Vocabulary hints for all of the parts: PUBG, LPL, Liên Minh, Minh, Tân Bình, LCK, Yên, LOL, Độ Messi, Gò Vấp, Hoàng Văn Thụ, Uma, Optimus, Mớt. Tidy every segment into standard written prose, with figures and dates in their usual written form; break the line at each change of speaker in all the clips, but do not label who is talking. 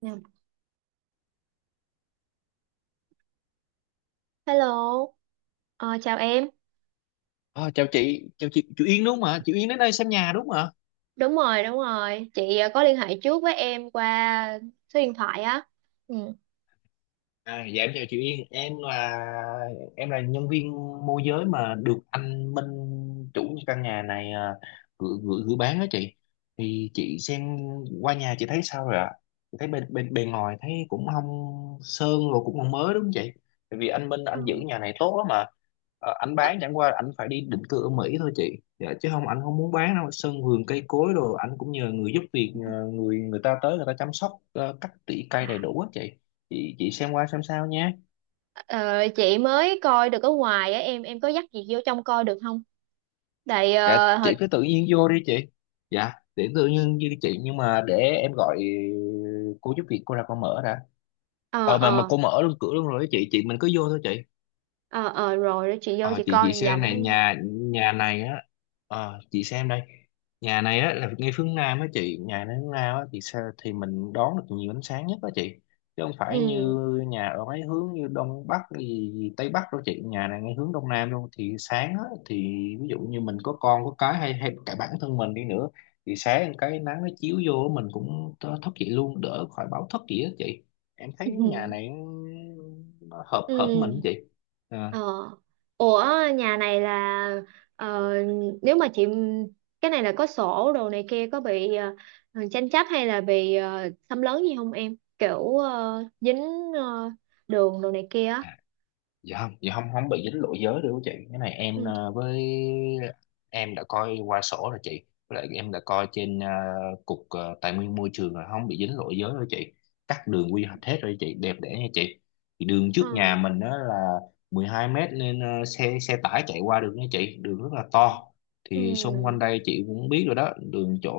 Dạ. Hello. Ờ, Chào em.
À, chào chị, chị Yên đúng không ạ? Chị Yên đến đây xem nhà đúng không?
Đúng rồi, đúng rồi. Chị có liên hệ trước với em qua số điện thoại á. Ừ.
À, dạ em chào chị Yên, em là nhân viên môi giới mà được anh Minh chủ căn nhà này à, gửi gửi gửi bán đó chị. Thì chị xem qua nhà chị thấy sao rồi ạ? Chị thấy bên bên bề ngoài thấy cũng không sơn rồi cũng không mới đúng không chị, tại vì anh Minh
Ờ.
anh giữ nhà này tốt lắm mà. Ờ, anh
Ờ,
bán chẳng qua anh phải đi định cư ở Mỹ thôi chị, dạ, chứ không anh không muốn bán đâu. Sân vườn cây cối đồ anh cũng nhờ người giúp việc, nhờ người người ta tới người ta chăm sóc, cắt tỉa
À,
cây đầy đủ á chị. Chị xem qua xem sao nhé.
ờ, chị mới coi được ở ngoài á em có dắt chị vô trong coi được không? Tại
Dạ
ờ hồi-
chị cứ tự nhiên vô đi chị. Dạ để tự nhiên như chị, nhưng mà để em gọi cô giúp việc cô ra cô mở đã.
ờ
Ờ mà
ờ
cô mở luôn cửa luôn rồi đó chị, mình cứ vô thôi chị.
ờ ờ, Rồi đó chị vô
Ờ,
chị
chị
coi vòng
xem
vòng cái
này,
nha.
nhà nhà này á, ờ, chị xem đây. Nhà này á là ngay phương Nam á chị, nhà này hướng Nam á thì sao, thì mình đón được nhiều ánh sáng nhất á chị, chứ không phải
Ừ.
như nhà ở mấy hướng như Đông Bắc gì, Tây Bắc đâu chị. Nhà này ngay hướng Đông Nam luôn thì sáng á, thì ví dụ như mình có con có cái, hay hay cả bản thân mình đi nữa thì sáng cái nắng nó chiếu vô mình cũng thức dậy luôn, đỡ khỏi báo thức gì á chị. Em thấy nhà này nó hợp
Ừ.
hợp mình á chị. Ờ.
Ờ. Ủa, nhà này là, ờ, nếu mà chị, cái này là có sổ đồ này kia, có bị tranh chấp hay là bị xâm lấn gì không em? Kiểu dính ờ, đường đồ này kia á.
À, dạ không, không bị dính lỗi giới đâu chị. Cái này em
Ừ.
với em đã coi qua sổ rồi chị, với lại em đã coi trên cục tài nguyên môi trường rồi, không bị dính lỗi giới đâu chị, cắt đường quy hoạch hết rồi chị, đẹp đẽ nha chị. Thì đường trước
Ờ.
nhà mình đó là 12 mét nên xe xe tải chạy qua được nha chị, đường rất là to. Thì xung quanh
Ừ.
đây chị cũng biết rồi đó,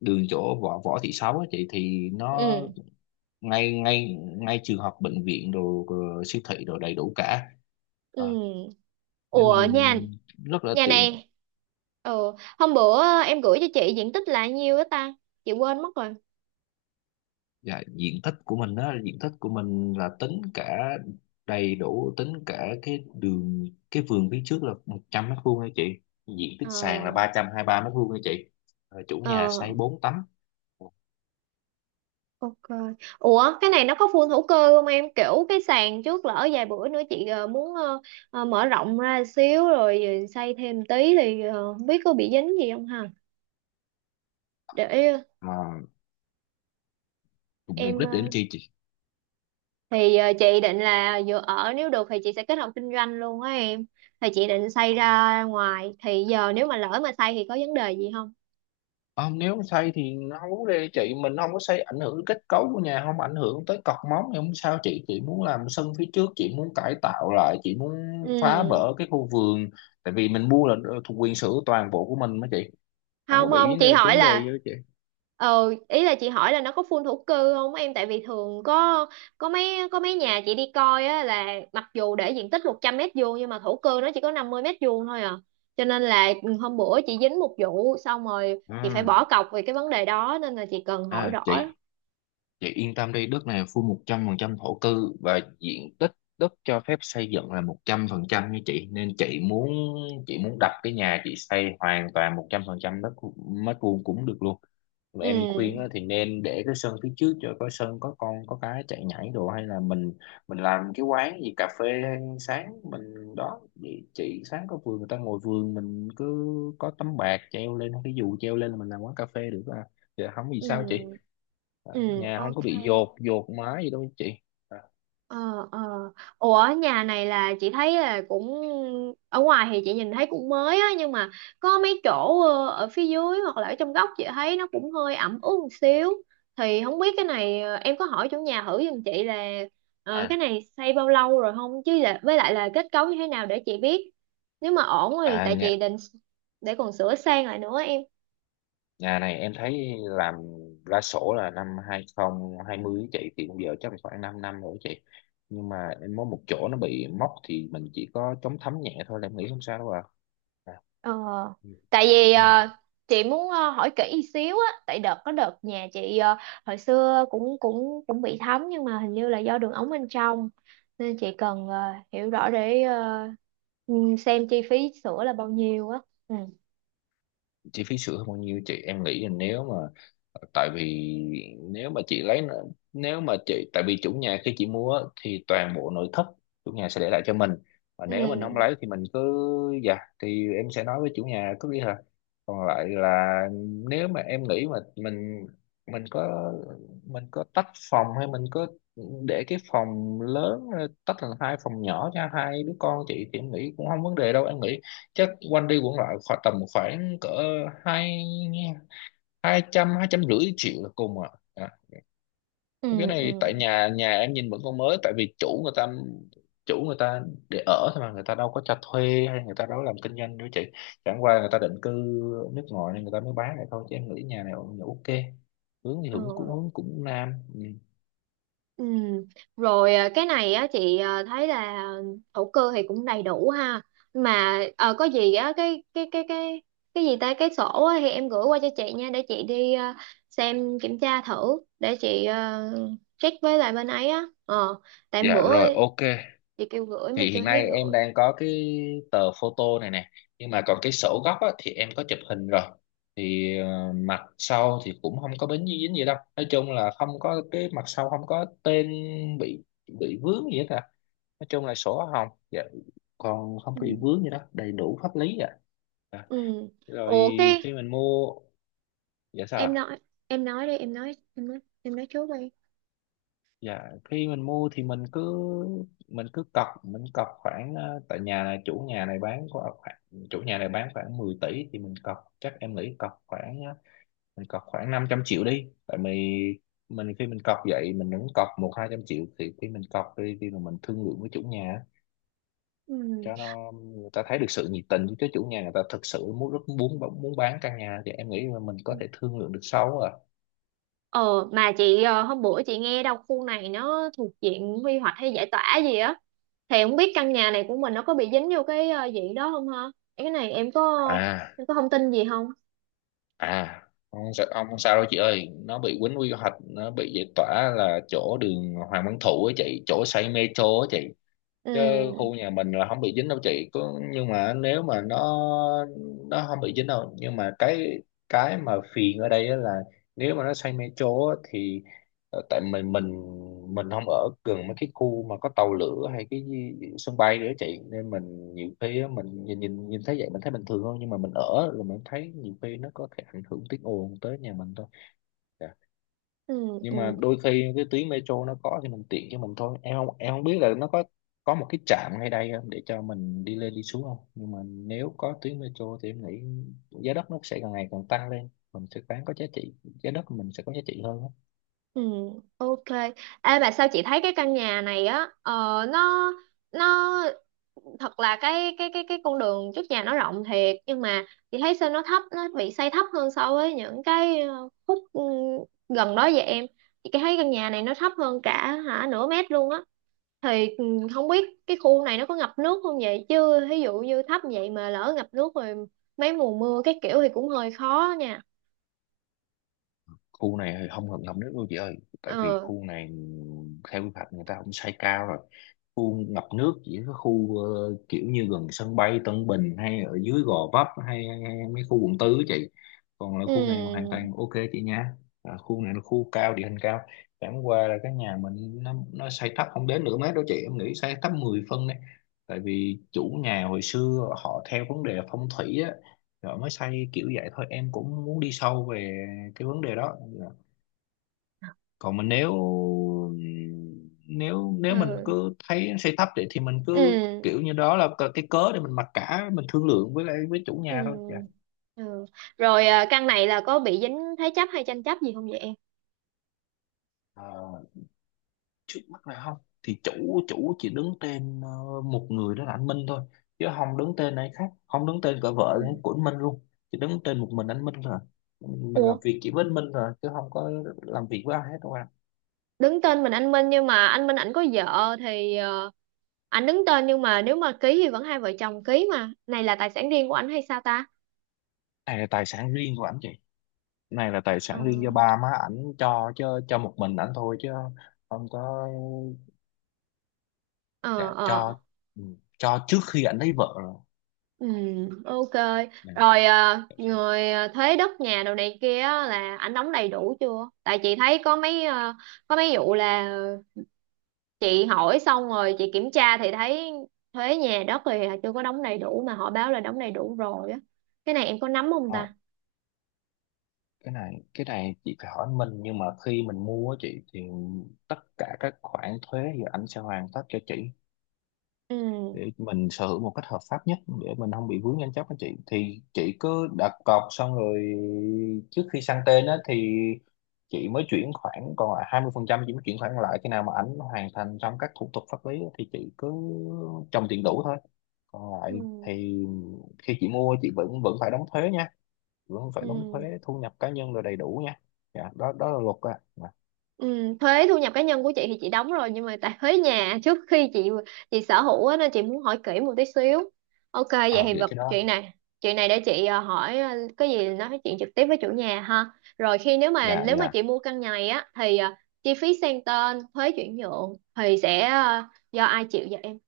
đường chỗ võ Võ Thị Sáu á chị thì nó
Ừ.
ngay ngay ngay trường học, bệnh viện đồ rồi, siêu thị đồ đầy đủ cả. Ờ,
Ừ.
nên
Ủa, nhà
mình rất là
nhà
tiện.
này ừ. Hôm bữa em gửi cho chị diện tích là nhiêu đó ta? Chị quên mất rồi.
Dạ, diện tích của mình là tính cả đầy đủ, tính cả cái đường, cái vườn phía trước là 100 mét vuông nha chị. Diện tích
Ờ.
sàn là 323 mét vuông nha chị. Ờ, chủ nhà
Ờ.
xây 4 tấm
Ok. Ủa, cái này nó có phun hữu cơ không em? Kiểu cái sàn trước lỡ vài bữa nữa chị muốn mở rộng ra xíu rồi xây thêm tí thì không biết có bị dính gì không ha? Để ờ,
mà mục
em
đích để
ờ,
làm chi
thì ờ, Chị định là vừa ở, nếu được thì chị sẽ kết hợp kinh doanh luôn á em. Thì chị định xây
chị?
ra ngoài, thì giờ nếu mà lỡ mà xây thì có vấn đề gì không?
Không, nếu mà xây thì nó không vấn đề chị, mình không có xây ảnh hưởng đến kết cấu của nhà, không ảnh hưởng tới cọc móng thì không sao chị. Chị muốn làm sân phía trước, chị muốn cải tạo lại, chị muốn phá
Ừ.
bỡ cái khu vườn, tại vì mình mua là thuộc quyền sở hữu toàn bộ của mình mà chị, không có
Không không,
bị
chị hỏi
vấn đề gì
là,
đó chị.
ý là chị hỏi là nó có phun thổ cư không em, tại vì thường có có mấy nhà chị đi coi á là mặc dù để diện tích 100 mét vuông nhưng mà thổ cư nó chỉ có 50 mét vuông thôi à, cho nên là hôm bữa chị dính một vụ xong rồi chị phải
À,
bỏ cọc về cái vấn đề đó, nên là chị cần hỏi
à
rõ.
chị. Chị yên tâm đi, đất này full 100% thổ cư và diện tích đất cho phép xây dựng là 100% như chị, nên chị muốn đặt cái nhà chị xây hoàn toàn 100% đất mét vuông cũng được luôn. Mà em khuyên á
Ừ
thì nên để cái sân phía trước cho có sân có con có cái chạy nhảy đồ, hay là mình làm cái quán gì cà phê sáng mình đó vậy chị. Sáng có vườn người ta ngồi vườn, mình cứ có tấm bạt treo lên, cái dù treo lên là mình làm quán cà phê được à. Thì không vì sao chị?
ừ ừ,
Nhà không có
ok.
bị dột dột mái gì đâu chị. À,
Ờ ờ, ủa nhà này là chị thấy là cũng, ở ngoài thì chị nhìn thấy cũng mới á, nhưng mà có mấy chỗ ở phía dưới hoặc là ở trong góc chị thấy nó cũng hơi ẩm ướt một xíu, thì không biết cái này em có hỏi chủ nhà thử giùm chị là cái
à
này xây bao lâu rồi không, chứ là, với lại là kết cấu như thế nào để chị biết, nếu mà ổn thì
à,
tại
nhà
chị định để còn sửa sang lại nữa em.
nhà này em thấy làm ra sổ là năm 2020 á chị, thì bây giờ chắc là khoảng 5 năm rồi chị. Nhưng mà em có một chỗ nó bị móc thì mình chỉ có chống thấm nhẹ thôi, là em nghĩ không sao đâu à, à.
Ờ, tại vì
Ừ.
chị muốn hỏi kỹ xíu á, tại đợt có đợt nhà chị hồi xưa cũng cũng cũng bị thấm nhưng mà hình như là do đường ống bên trong, nên chị cần hiểu rõ để ừ, xem chi phí sữa là bao nhiêu á. Ừ.
Chi phí sửa hơn bao nhiêu chị, em nghĩ là nếu mà tại vì nếu mà chị lấy, nếu mà chị, tại vì chủ nhà khi chị mua á, thì toàn bộ nội thất chủ nhà sẽ để lại cho mình, và nếu mình không
Ừ
lấy thì mình cứ, dạ, thì em sẽ nói với chủ nhà cứ đi hả. Còn lại là nếu mà em nghĩ mà mình có, mình có tách phòng hay mình có để cái phòng lớn ra, tách thành hai phòng nhỏ cho hai đứa con chị, thì em nghĩ cũng không vấn đề đâu. Em nghĩ chắc quanh đi quẩn lại khoảng tầm khoảng cỡ hai hai trăm rưỡi triệu là cùng à. À cái
ừ ừ
này tại nhà nhà em nhìn vẫn còn mới, tại vì chủ người ta để ở thôi mà, người ta đâu có cho thuê hay người ta đâu có làm kinh doanh đâu chị, chẳng qua người ta định cư ở nước ngoài nên người ta mới bán lại thôi, chứ em nghĩ nhà này cũng ok. Hướng thì cũng cũng
ừ.
cũng nam, ừ.
Ừ. Rồi, à, cái này á chị à, thấy là thổ cư thì cũng đầy đủ ha, mà có gì á, cái gì ta cái sổ á, thì em gửi qua cho chị nha để chị đi, à, xem kiểm tra thử để chị, à, check với lại bên ấy á. ờ tại
Dạ
bữa
rồi, ok,
chị kêu gửi mà
thì
chưa
hiện
thấy
nay em
gửi.
đang có cái tờ photo này nè, nhưng mà còn cái sổ gốc á, thì em có chụp hình rồi. Thì ờ, mặt sau thì cũng không có bến dính gì đâu, nói chung là không có. Cái mặt sau không có tên bị bị vướng gì hết à, nói chung là sổ hồng dạ. Còn không
Ừ.
bị vướng gì đó, đầy đủ pháp lý ạ à. Dạ,
Ừ,
rồi
ủa cái,
khi mình mua, dạ sao
em
ạ?
nói, em nói đi em nói em nói em nói trước đi.
Dạ, khi mình mua thì mình cứ cọc, mình cọc khoảng ờ, tại nhà này chủ nhà này bán có khoảng, chủ nhà này bán khoảng 10 tỷ, thì mình cọc chắc em nghĩ cọc khoảng ờ, mình cọc khoảng 500 triệu đi. Tại mình khi mình cọc vậy mình vẫn cọc một hai trăm triệu, thì khi mình cọc đi thì mình thương lượng với chủ nhà
Ừ.
cho nó, người ta thấy được sự nhiệt tình. Chứ chủ nhà người ta thực sự muốn, rất muốn, bán căn nhà thì em nghĩ là mình có thể thương lượng được sau à.
Ờ mà chị, hôm bữa chị nghe đâu khu này nó thuộc diện quy hoạch hay giải tỏa gì á, thì không biết căn nhà này của mình nó có bị dính vô cái diện đó không ha? Cái này em có,
À
em có thông tin gì không?
à không sao, ông không sao đâu chị ơi. Nó bị quýnh quy hoạch, nó bị giải tỏa là chỗ đường Hoàng Văn Thụ á chị, chỗ xây metro á chị. Chứ
Ừ
khu nhà mình là không bị dính đâu chị. Có nhưng mà nếu mà nó không bị dính đâu, nhưng mà cái mà phiền ở đây á là nếu mà nó xây metro á thì tại mình không ở gần mấy cái khu mà có tàu lửa hay cái gì- sân bay nữa chị, nên mình nhiều khi á, mình nhìn nhìn nhìn thấy vậy mình thấy bình thường hơn, nhưng mà mình ở rồi mình thấy nhiều khi nó có thể ảnh hưởng tiếng ồn tới nhà mình thôi. Dạ.
ừ
Nhưng
ừ
mà đôi khi cái tuyến metro nó có thì mình tiện cho mình thôi. Em không biết là nó có một cái trạm ngay đây không để cho mình đi lên đi xuống không, nhưng mà nếu có tuyến metro thì em nghĩ giá đất nó sẽ càng ngày càng tăng lên, mình sẽ bán có giá trị, giá đất của mình sẽ có giá trị hơn á.
ừ, ok. Ê mà sao chị thấy cái căn nhà này á, ờ, nó nó thật là cái con đường trước nhà nó rộng thiệt nhưng mà chị thấy sao nó thấp, nó bị xây thấp hơn so với những cái khúc gần đó vậy em. Chị thấy căn nhà này nó thấp hơn cả hả nửa mét luôn á, thì không biết cái khu này nó có ngập nước không vậy, chứ ví dụ như thấp vậy mà lỡ ngập nước rồi mấy mùa mưa cái kiểu thì cũng hơi khó nha.
Khu này thì không hợp lòng nước đâu chị ơi, tại vì
Ờ
khu này theo quy hoạch người ta cũng xây cao rồi. Khu ngập nước chỉ có khu kiểu như gần sân bay Tân Bình, hay ở dưới Gò Vấp hay, hay mấy khu quận tư á chị. Còn là khu này hoàn
ừ
toàn ok chị nha. À, khu này là khu cao, địa hình cao, chẳng qua là cái nhà mình nó xây thấp, không đến nửa mét đâu chị, em nghĩ xây thấp 10 phân đấy. Tại vì chủ nhà hồi xưa họ theo vấn đề phong thủy á, rồi mới xây kiểu vậy thôi. Em cũng muốn đi sâu về cái vấn đề đó dạ. Còn mình nếu nếu nếu mình
ừ
cứ thấy xây thấp thì mình cứ
ừ
kiểu như đó là cái cớ để mình mặc cả, mình thương lượng với lại với chủ
ừ
nhà thôi dạ.
ừ. Rồi, à, căn này là có bị dính thế chấp hay tranh chấp gì không vậy em?
Ờ, trước mắt này không, thì chủ chủ chỉ đứng tên một người đó là anh Minh thôi, chứ không đứng tên ai khác, không đứng tên cả
Ừ.
vợ của anh Minh luôn. Chỉ đứng tên một mình anh Minh rồi, mình làm
Ủa,
việc chỉ với anh Minh rồi, chứ không có làm việc với ai hết đâu ạ.
đứng tên mình anh Minh nhưng mà anh Minh ảnh có vợ thì ảnh đứng tên nhưng mà nếu mà ký thì vẫn hai vợ chồng ký mà, này là tài sản riêng của ảnh hay sao ta?
Này là tài sản riêng của anh chị, này là tài
Ờ
sản riêng do ba má ảnh cho, chứ cho một mình ảnh thôi chứ không có.
ờ
Dạ
ờ,
cho, ừ, cho trước khi ảnh lấy vợ rồi.
ừ, ok.
Dạ.
Rồi người, thuế đất nhà đồ này kia á, là ảnh đóng đầy đủ chưa, tại chị thấy có mấy có mấy vụ là chị hỏi xong rồi chị kiểm tra thì thấy thuế nhà đất thì chưa có đóng đầy đủ mà họ báo là đóng đầy đủ rồi á, cái này em có nắm không
Ờ,
ta?
cái này chị phải hỏi mình. Nhưng mà khi mình mua á chị thì tất cả các khoản thuế thì ảnh sẽ hoàn tất cho chị,
Ừ
để mình sở hữu một cách hợp pháp nhất, để mình không bị vướng tranh chấp anh chị. Thì chị cứ đặt cọc xong rồi, trước khi sang tên á thì chị mới chuyển khoản còn lại 20%, chị mới chuyển khoản lại khi nào mà ảnh hoàn thành xong các thủ tục pháp lý á, thì chị cứ trồng tiền đủ thôi. Còn lại
ừ
thì khi chị mua chị vẫn vẫn phải đóng thuế nha, vẫn phải đóng thuế
ừ.
thu nhập cá nhân rồi đầy đủ nha, dạ đó đó là luật á à,
Ừ, thuế thu nhập cá nhân của chị thì chị đóng rồi nhưng mà tại thuế nhà trước khi chị sở hữu á, nên chị muốn hỏi kỹ một tí xíu. Ok vậy
à
thì
vậy
vật
cái đó
chuyện này, chuyện này để chị hỏi, cái gì, nói chuyện trực tiếp với chủ nhà ha. Rồi khi nếu mà,
dạ
nếu mà
dạ.
chị mua căn nhà này á thì chi phí sang tên thuế chuyển nhượng thì sẽ do ai chịu vậy em?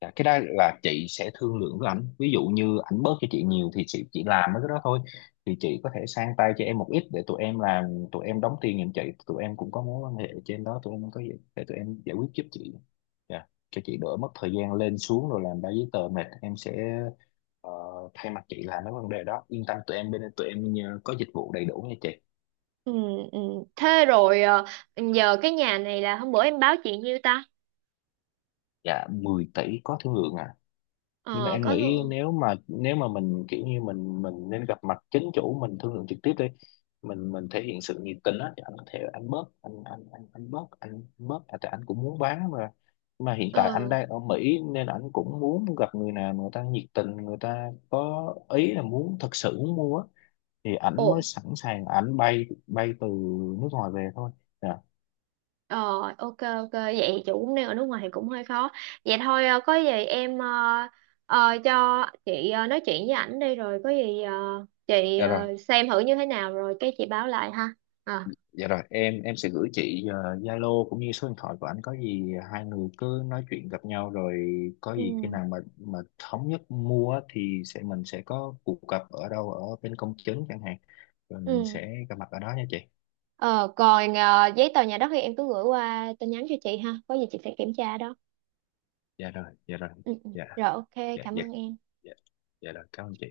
Dạ, cái đó là chị sẽ thương lượng với ảnh. Ví dụ như ảnh bớt cho chị nhiều thì chị chỉ làm mấy cái đó thôi, thì chị có thể sang tay cho em một ít để tụi em làm, tụi em đóng tiền giùm chị. Tụi em cũng có mối quan hệ trên đó, tụi em có gì để tụi em giải quyết giúp chị. Dạ, cho chị đỡ mất thời gian lên xuống rồi làm ba giấy tờ mệt, em sẽ ờ, thay mặt chị làm mấy vấn đề đó. Yên tâm, tụi em bên tụi em có dịch vụ đầy đủ nha chị.
Ừ, ừ. Thế rồi giờ cái nhà này là hôm bữa em báo chị nhiêu ta?
Dạ 10 tỷ có thương lượng à. Nhưng mà
Ờ
em
có
nghĩ
thường.
nếu mà mình kiểu như mình nên gặp mặt chính chủ, mình thương lượng trực tiếp đi. Mình thể hiện sự nhiệt tình á, thì anh có thể anh bớt, anh bớt à, tại anh cũng muốn bán mà. Nhưng mà hiện tại anh
Ừ.
đang ở Mỹ nên anh cũng muốn gặp người nào người ta nhiệt tình, người ta có ý là muốn, thật sự muốn mua á, thì ảnh mới
Ồ,
sẵn sàng ảnh bay bay từ nước ngoài về thôi. Dạ.
ờ, ok ok, vậy chị cũng đang ở nước ngoài thì cũng hơi khó. Vậy thôi có gì em, cho chị nói chuyện với ảnh đi, rồi có gì chị
Dạ rồi.
xem thử như thế nào rồi cái chị báo lại ha. Ờ.
Dạ rồi, em sẽ gửi chị ờ, Zalo cũng như số điện thoại của anh, có gì hai người cứ nói chuyện gặp nhau rồi, có
Ừ.
gì khi nào mà thống nhất mua á thì sẽ sẽ có cuộc gặp ở đâu, ở bên công chứng chẳng hạn, rồi mình
Ừ.
sẽ gặp mặt ở đó nha chị.
Ờ, còn giấy tờ nhà đất thì em cứ gửi qua tin nhắn cho chị ha. Có gì chị sẽ kiểm tra đó.
Dạ rồi,
Ừ. Ừ.
Dạ
Rồi ok,
dạ
cảm
dạ
ơn em.
Dạ, dạ rồi, cảm ơn chị.